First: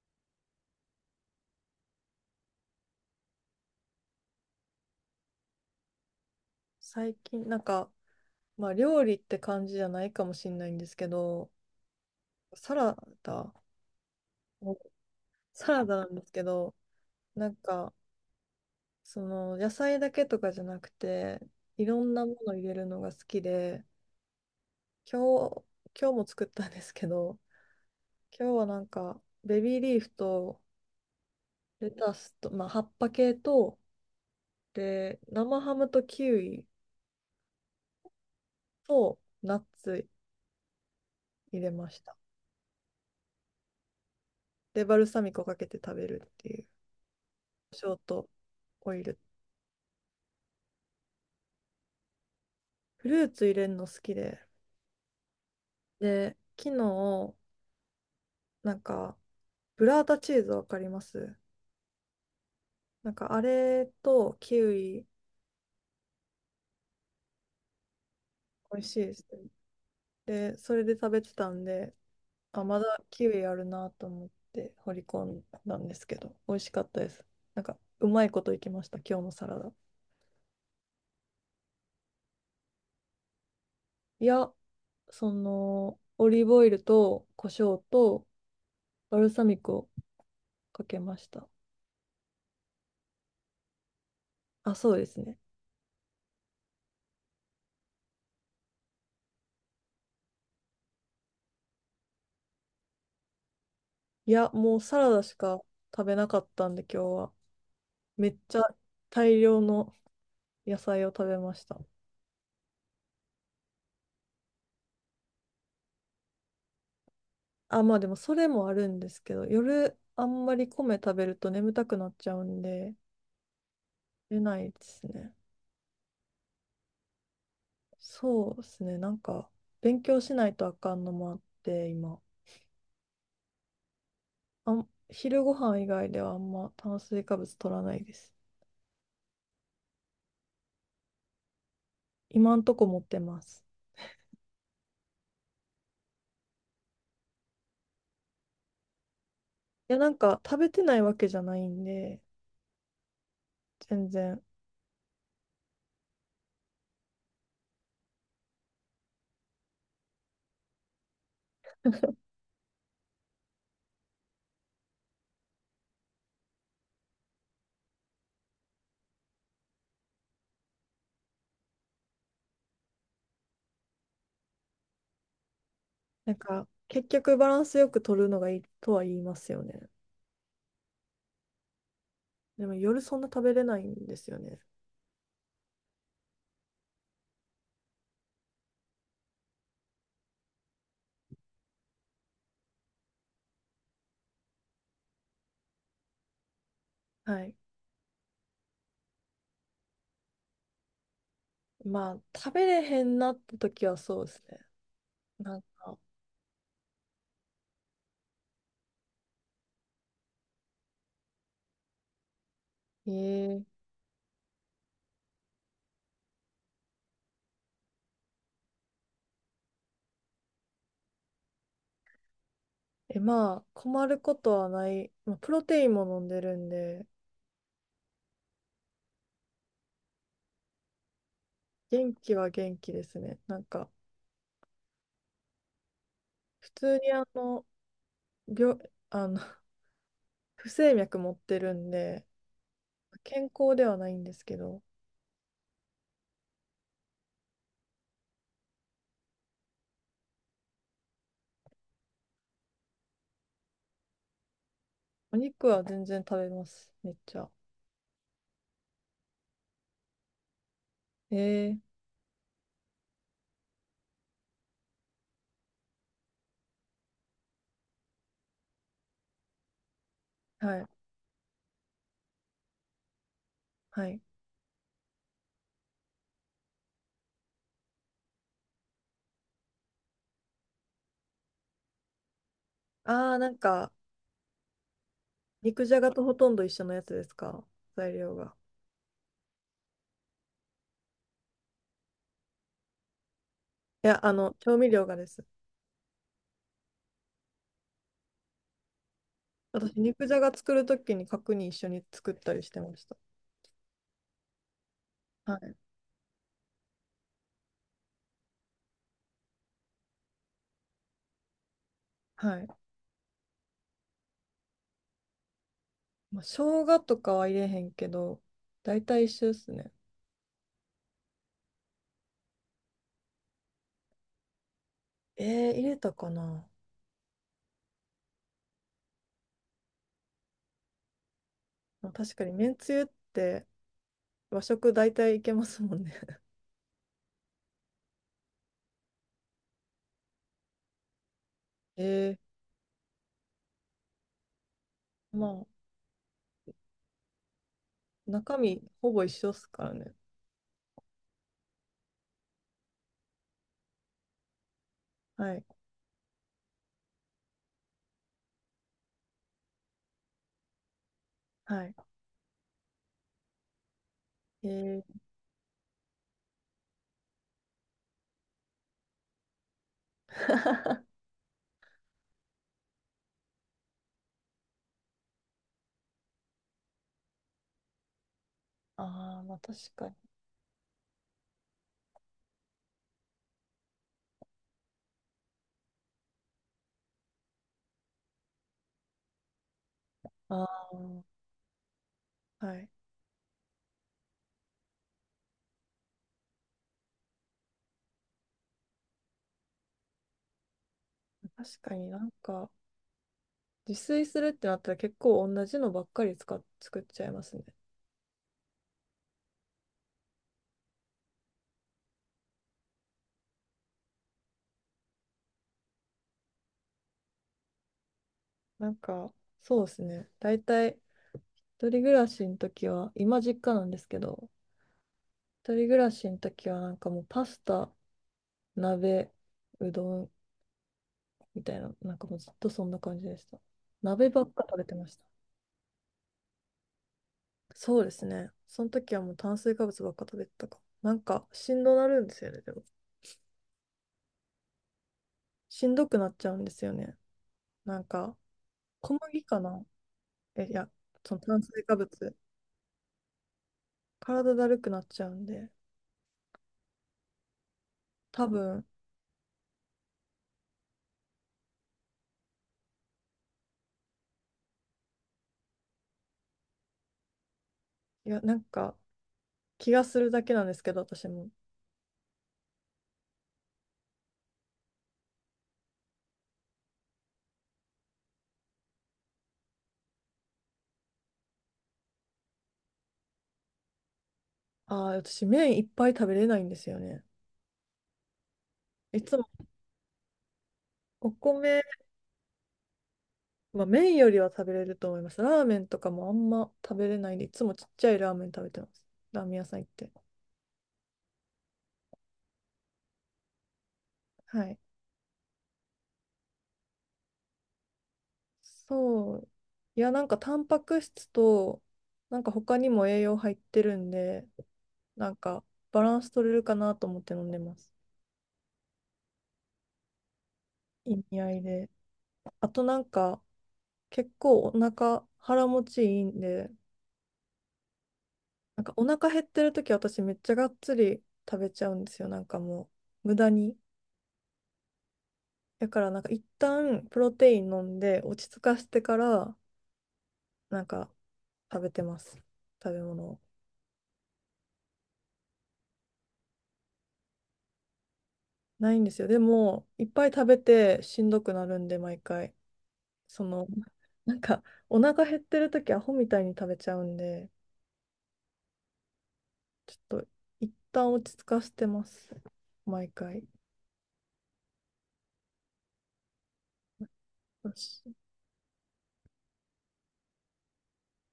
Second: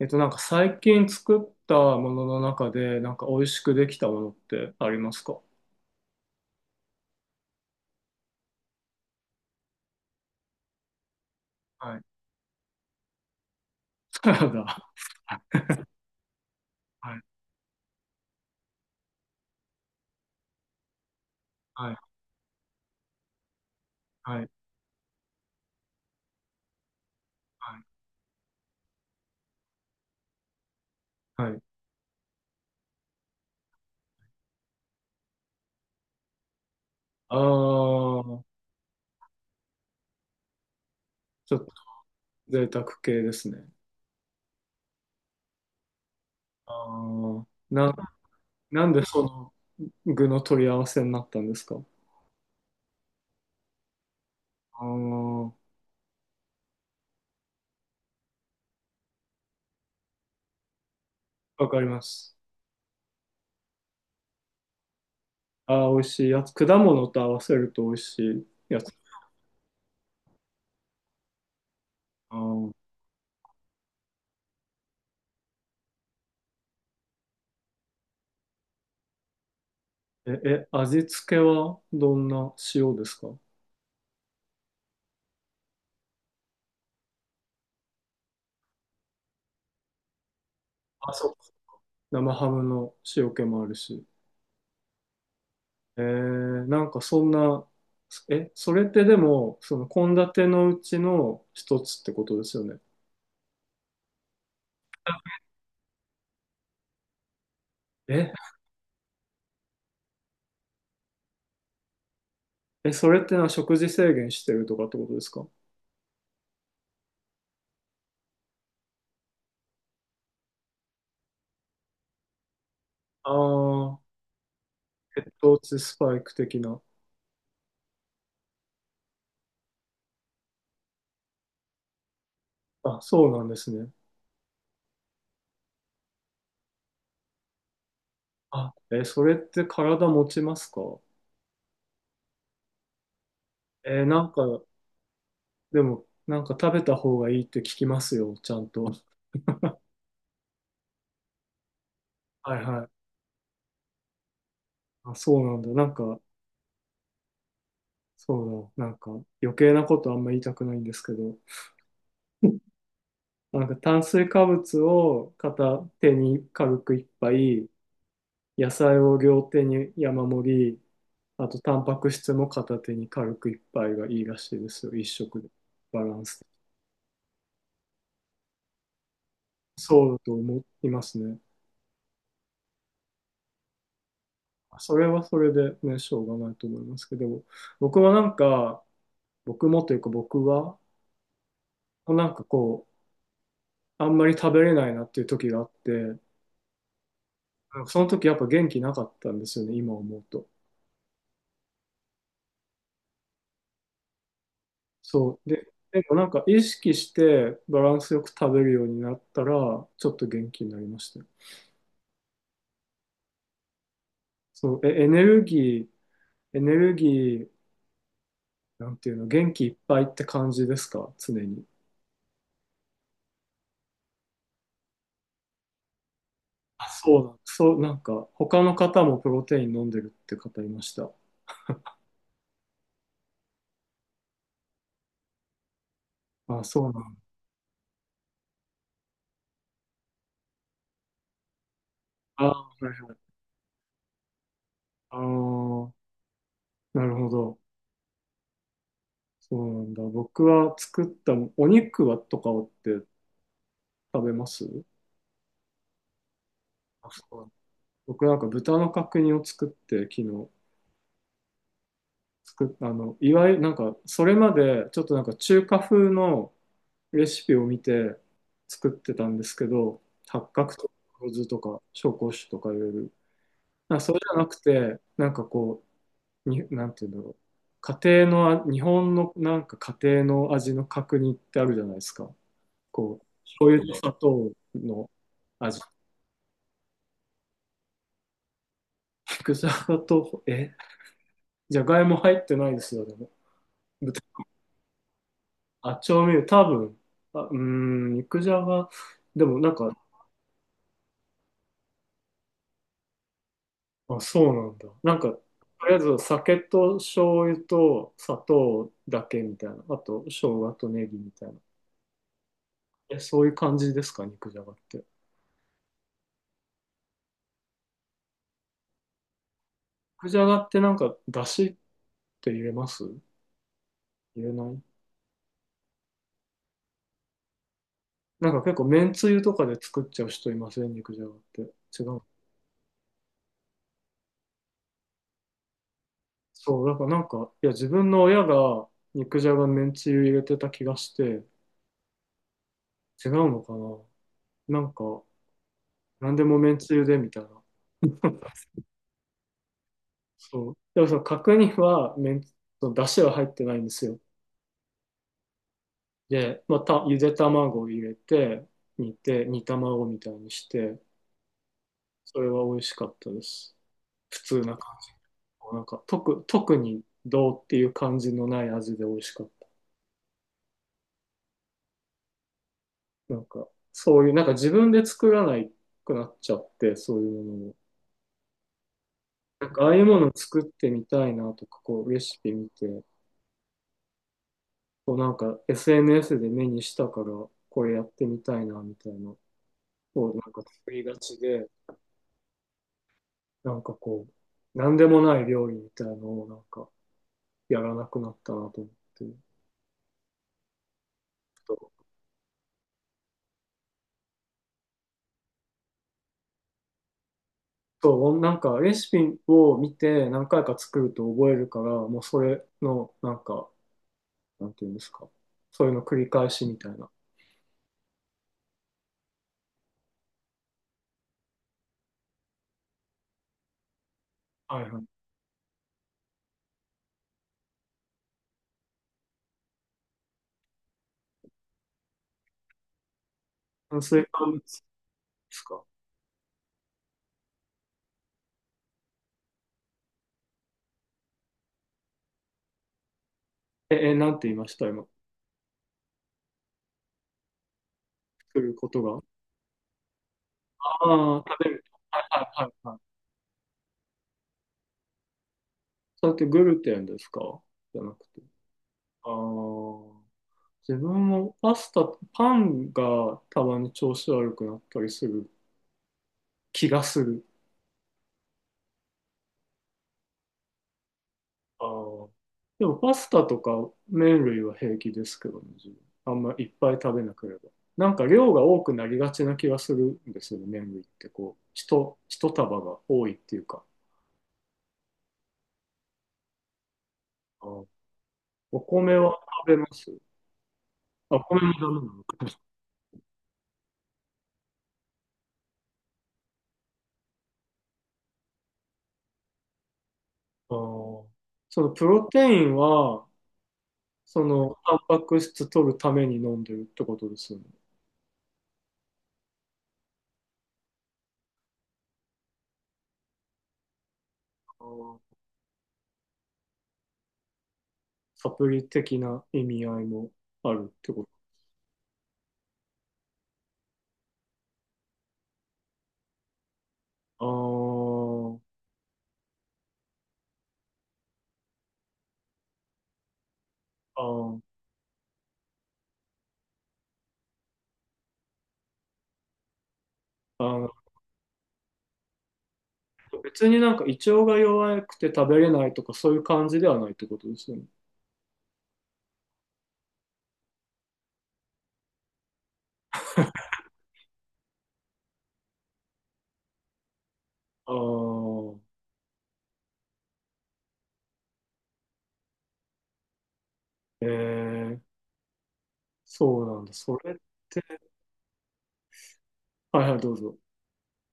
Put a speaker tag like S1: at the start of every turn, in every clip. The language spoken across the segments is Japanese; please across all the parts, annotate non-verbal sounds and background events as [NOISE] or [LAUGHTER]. S1: なんか最近作ったものの中で、なんか美味しくできたものってありますか？
S2: 最近、まあ、料理って感じじゃないかもしれないんですけど、
S1: はい。
S2: サラダ、
S1: サラ
S2: お
S1: ダ。
S2: サラダなんですけど、
S1: はい。
S2: なんか、その、野菜だけとかじゃなくて、い
S1: はい。
S2: ろんなもの入れるのが好きで、
S1: はい。
S2: 今日、今日も作ったんですけど、
S1: はい。
S2: 今日はなんか、ベビーリーフと、
S1: はい。
S2: レタスと、まあ、葉っぱ系と、で、生ハムとキウイ
S1: あー、
S2: と、ナッツ
S1: ちょ
S2: 入
S1: っ
S2: れ
S1: と
S2: ました。
S1: 贅沢系ですね。
S2: で、バルサミコかけて食べるっていう、
S1: あー、
S2: シ
S1: な、
S2: ョート
S1: ん
S2: オイ
S1: で
S2: ル
S1: その具の取り合わせになったんですか？
S2: フルーツ入れるの好きで。
S1: あー、
S2: で、昨日、なんか、ブラータチーズわかります？
S1: わかります。
S2: なんか、あれとキウイ、
S1: あー、美味しいやつ。果物と合わせると美味しい
S2: 美
S1: や
S2: 味
S1: つ。
S2: しいです。で、それで食べてたんで、
S1: あ
S2: あ、
S1: ー、
S2: まだキウイあるなと思って掘り込んだんですけど、美味しかったです。なんか、うまいこといきました、今日のサラダ。
S1: え、味付けはどんな塩ですか？
S2: いや、その、オリーブオイルと胡椒とバルサミコをかけ
S1: あ、
S2: まし
S1: そう。
S2: た。
S1: 生ハムの塩気もあるし。
S2: あ、そうですね。
S1: なんかそんな、え、それってでも、その献立のうちの一つってことですよね。
S2: いや、もうサラダしか食べなかったんで、今日は。め
S1: え、
S2: っちゃ大量の野菜を食べました。
S1: え、それってのは食事制限してるとかってことですか？
S2: あ、まあでもそれもあるんですけど、夜あんまり米食べると眠たくなっちゃうんで、
S1: ああ
S2: 出ないです
S1: ー、血
S2: ね。
S1: 糖値スパイク的な。
S2: そうですね。なんか、勉強しないとあかんのもあって、今。
S1: あ、そうなんですね。
S2: 昼ご飯以外ではあんま炭水化物取らないです。
S1: あ、え、それって体持ちますか？
S2: 今んとこ持ってます。
S1: なんか、でも、なんか食べた方がいいって聞きますよ、ちゃんと。
S2: いや、なんか食べてないわけじゃないんで、
S1: はいはい。
S2: 全然。
S1: あ、そうなんだ。なんか、そうだ。なんか、余計なことあんま言いたくないんですけど。なんか炭水化物を片手に軽く一杯、野菜を両手に山盛り、あとタンパク質も片手に軽く一杯がいいらしいですよ、一食で。バラン
S2: なん
S1: ス。
S2: か、結局バランスよく取るのがいいとは言いますよね。
S1: そうだと思いますね。
S2: でも夜そんな食べれないんですよね。
S1: それはそれでね、しょうがないと思いますけど、僕はなんか、僕もというか僕は、なんかこう、あんまり食べれないなっていう時があって、な
S2: はい。
S1: んかその時やっぱ元気なかったんですよね、今思うと。
S2: まあ、食べれへんなった時はそうですね。
S1: そう。
S2: なんか、
S1: でもなんか意識してバランスよく食べるようになったら、ちょっと元気になりましたよ。
S2: えー、
S1: そう。え、エネルギー、なんていうの、元気いっぱいって感じですか常に？
S2: え、まあ、困ることはない。まあ、プロテインも飲んでるん
S1: あ、
S2: で、
S1: そう、なんか、他の方もプロテイン飲んでるって方いました。
S2: 元気は元気ですね。なんか、
S1: あ、
S2: 普
S1: そう
S2: 通
S1: な
S2: に
S1: んだ。
S2: あの、病、あの、[LAUGHS] 不整脈持ってるんで、
S1: あ、はいはい。
S2: 健康ではないんですけど、
S1: あーなるほど。そうなんだ。僕は作ったお肉はとかって食べます？
S2: お肉は全然食べます。
S1: あ、
S2: めっ
S1: そ
S2: ち
S1: うなん
S2: ゃ。
S1: だ。僕なんか豚の角煮を作って昨日。
S2: えー、
S1: 作っあの、いわゆるなんか、それまでちょっとなんか中華風のレシピを見て作ってたんですけど、八角
S2: はい、
S1: とか黒酢とか紹興酒とかいろいろ。なんか
S2: は
S1: それ
S2: い。
S1: じゃなくて、なんかこう、なんていうんだろう。家庭のあ、日本のなんか家庭の味の角煮ってあるじゃないですか。こう、
S2: あー、なん
S1: 醤油
S2: か、
S1: と砂糖の味。
S2: 肉じゃがとほとんど一緒のやつですか？材料が。
S1: [LAUGHS] 肉じゃがと、え、じゃがいも入ってないですよ、でも。
S2: いや、あの、調味料がです。
S1: あ、調味料、多分、あ、うーん、肉じゃが、でもなんか、
S2: 私、肉じゃが作るときに角煮一緒に作ったりしてました。
S1: あ、そうなんだ。なんか、と
S2: はい。
S1: りあえず酒と醤油と砂糖だけみたいな。あと、生姜とネギみたいな。
S2: はい。
S1: え、そういう感じですか、肉じゃがって？
S2: まあ、生姜とかは入れへんけど、大体一緒ですね。
S1: 肉じゃがってなんか、だしって入れます、入れない？
S2: えー、入れたかな。
S1: なんか結構、めんつゆとかで作っちゃう人いません、肉じゃがって？違
S2: まあ、
S1: う。
S2: 確かに、めんつゆって和食大体いけますもんね。
S1: そう、だからなんか、いや、自分の親が肉じゃがめんつゆ入れてた気がして、
S2: [LAUGHS] え
S1: 違うのかな？なんか、
S2: ー、まあ、
S1: 何でもめんつゆでみたいな。
S2: 中
S1: [LAUGHS]
S2: 身ほぼ一緒っすからね。
S1: そう。でもその角煮はその出汁は入ってないんですよ。
S2: はい。
S1: で、また、ゆで卵を入れて、煮て、煮卵みたいにして、
S2: はい。
S1: それは美味しかったです。普通
S2: え
S1: な感
S2: ー、
S1: じ。なんか、特にどうっていう感じのない味で美味しかっ
S2: [LAUGHS]
S1: た。なんか、そういう、なんか自分で作らないくなっちゃって、そういうものを。
S2: ああ、まあ
S1: なん
S2: 確
S1: か、ああいう
S2: かに。
S1: ものを作ってみたいなとか、こう、レシピ見て、こうなんか SNS で目にしたから、これやってみたいな、みたいな、こうなんか
S2: あ
S1: 作
S2: あ、
S1: りがちで、
S2: はい。
S1: なんかこう、なんでもない料理みたいなのをなんかやらなくなったなと思ってる。
S2: 確かになんか、自炊するってなったら結構同じのばっかり使っ、作っちゃいますね。
S1: そう、なんかレシピを見て何回か作ると覚えるから、もうそれのなんか、なんていうんですか、そういうの繰り返しみたいな。
S2: なんか、そうですね。大体、一人暮らしの時は、今実家なんですけど、
S1: はいはい。
S2: 一人暮らしの時は、なんかもうパスタ、鍋、うどんみたいな、なんかもうずっとそんな感じでした。
S1: 炭水
S2: 鍋ば
S1: 化
S2: っ
S1: 物で
S2: か食べてました。
S1: すか？
S2: そうですね。その時はもう炭水化物ばっか食べてたかも。なんか、しんどなるんですよね、でも。
S1: え、なんて言いました今？
S2: しんどくなっちゃうんですよね。なんか、
S1: 作ること
S2: 小
S1: が。
S2: 麦かな？え、いや、そ
S1: あ
S2: の
S1: あ、
S2: 炭
S1: 食べる。
S2: 水化
S1: はい
S2: 物。
S1: はいはい。
S2: 体だるくなっちゃうんで、
S1: それってグルテンですか？じゃなくて。
S2: 多分、
S1: あー自分もパスタ、パンがたまに調子悪くなったりする気がする。
S2: いや、なんか、気がするだけなんですけど、私も。
S1: あーでもパスタとか麺類は平気ですけどね、自分。あんまいっぱい食べなければ。なんか量が多くなりがちな気がするんですよね、麺類って。こう、一束が多いっていうか。
S2: ああ、私、麺いっぱい食べれないんですよね。
S1: あーお米
S2: いつ
S1: は
S2: も
S1: 食べます？
S2: お
S1: あ、お米も
S2: 米、
S1: ダメなのか。
S2: まあ、麺よりは食べれると思います。ラーメンとかもあんま食べれないんで、いつもちっちゃいラーメン食べてます。ラーメン屋さん行って。
S1: あーそのプロテインは、そ
S2: は
S1: の、
S2: い。
S1: タンパク質取るために飲んでるってことですよね。
S2: そう。いや、なんかタンパク質と、なんか他にも栄養入ってるんで、
S1: あー
S2: なんかバランス取れるかなと思って飲んでます。
S1: サプリ的な意味合いもあるって
S2: 意
S1: こ
S2: 味合いで。あとなんか、結構お腹、腹持ちいいんで、
S1: と？
S2: なんかお腹減ってる時私めっちゃがっつり食べちゃうんですよ。なんかもう無駄に。
S1: あー、
S2: だからなんか一旦プロテイン飲んで落ち着かしてから
S1: あ
S2: なん
S1: ー、
S2: か食べてます。食べ物を。
S1: 別になんか胃腸が弱くて食べれないとかそういう感じではないってことですよね。
S2: ないんですよ。でもいっぱい食べてしんどくなるんで毎回。その [LAUGHS] なんかお腹減ってる時アホみたいに食べちゃうんで
S1: ああ、
S2: ちょっと一旦落ち着かしてます。毎回。
S1: ええ、そうなんだ。それっ
S2: よ
S1: て、
S2: しい
S1: はいはい、どうぞ。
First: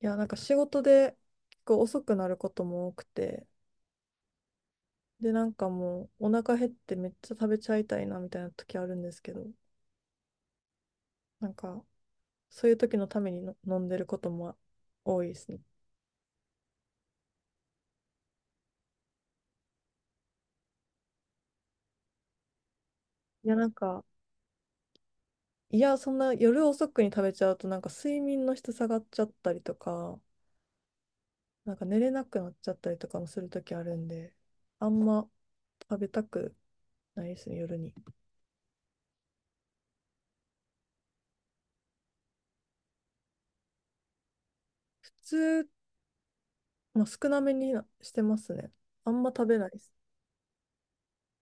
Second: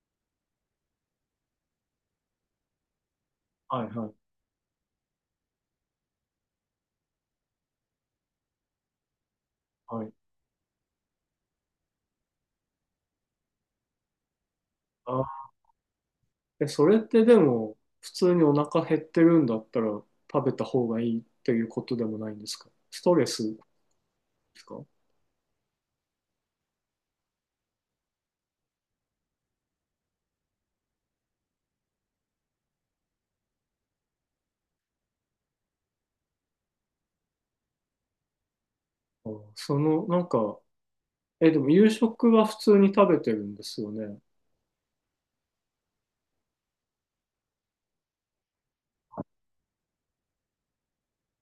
S2: やなんか仕事で結構遅くなることも多くて。
S1: はいはい、
S2: で、なんかもうお腹減ってめっちゃ食べちゃいたいなみたいな時あるんですけど、
S1: はい。
S2: なんかそういう時のためにの飲んでることも
S1: あ
S2: 多
S1: ー、
S2: いですね。
S1: え、それってでも、普通にお腹減ってるんだったら食べた方がいいっていうことでもないんですか？ストレ
S2: い
S1: ス
S2: や、
S1: で
S2: なんか、
S1: すか？
S2: いや、そんな夜遅くに食べちゃうとなんか睡眠の質下がっちゃったりとか、なんか寝れなくなっちゃったりとかもする時あるんで、あんま食べたくないですね、夜に。普
S1: あーその、なんか、え、でも夕食は普通に食べてるんですよね。
S2: 通、まあ、少なめになしてますね。あんま食べない。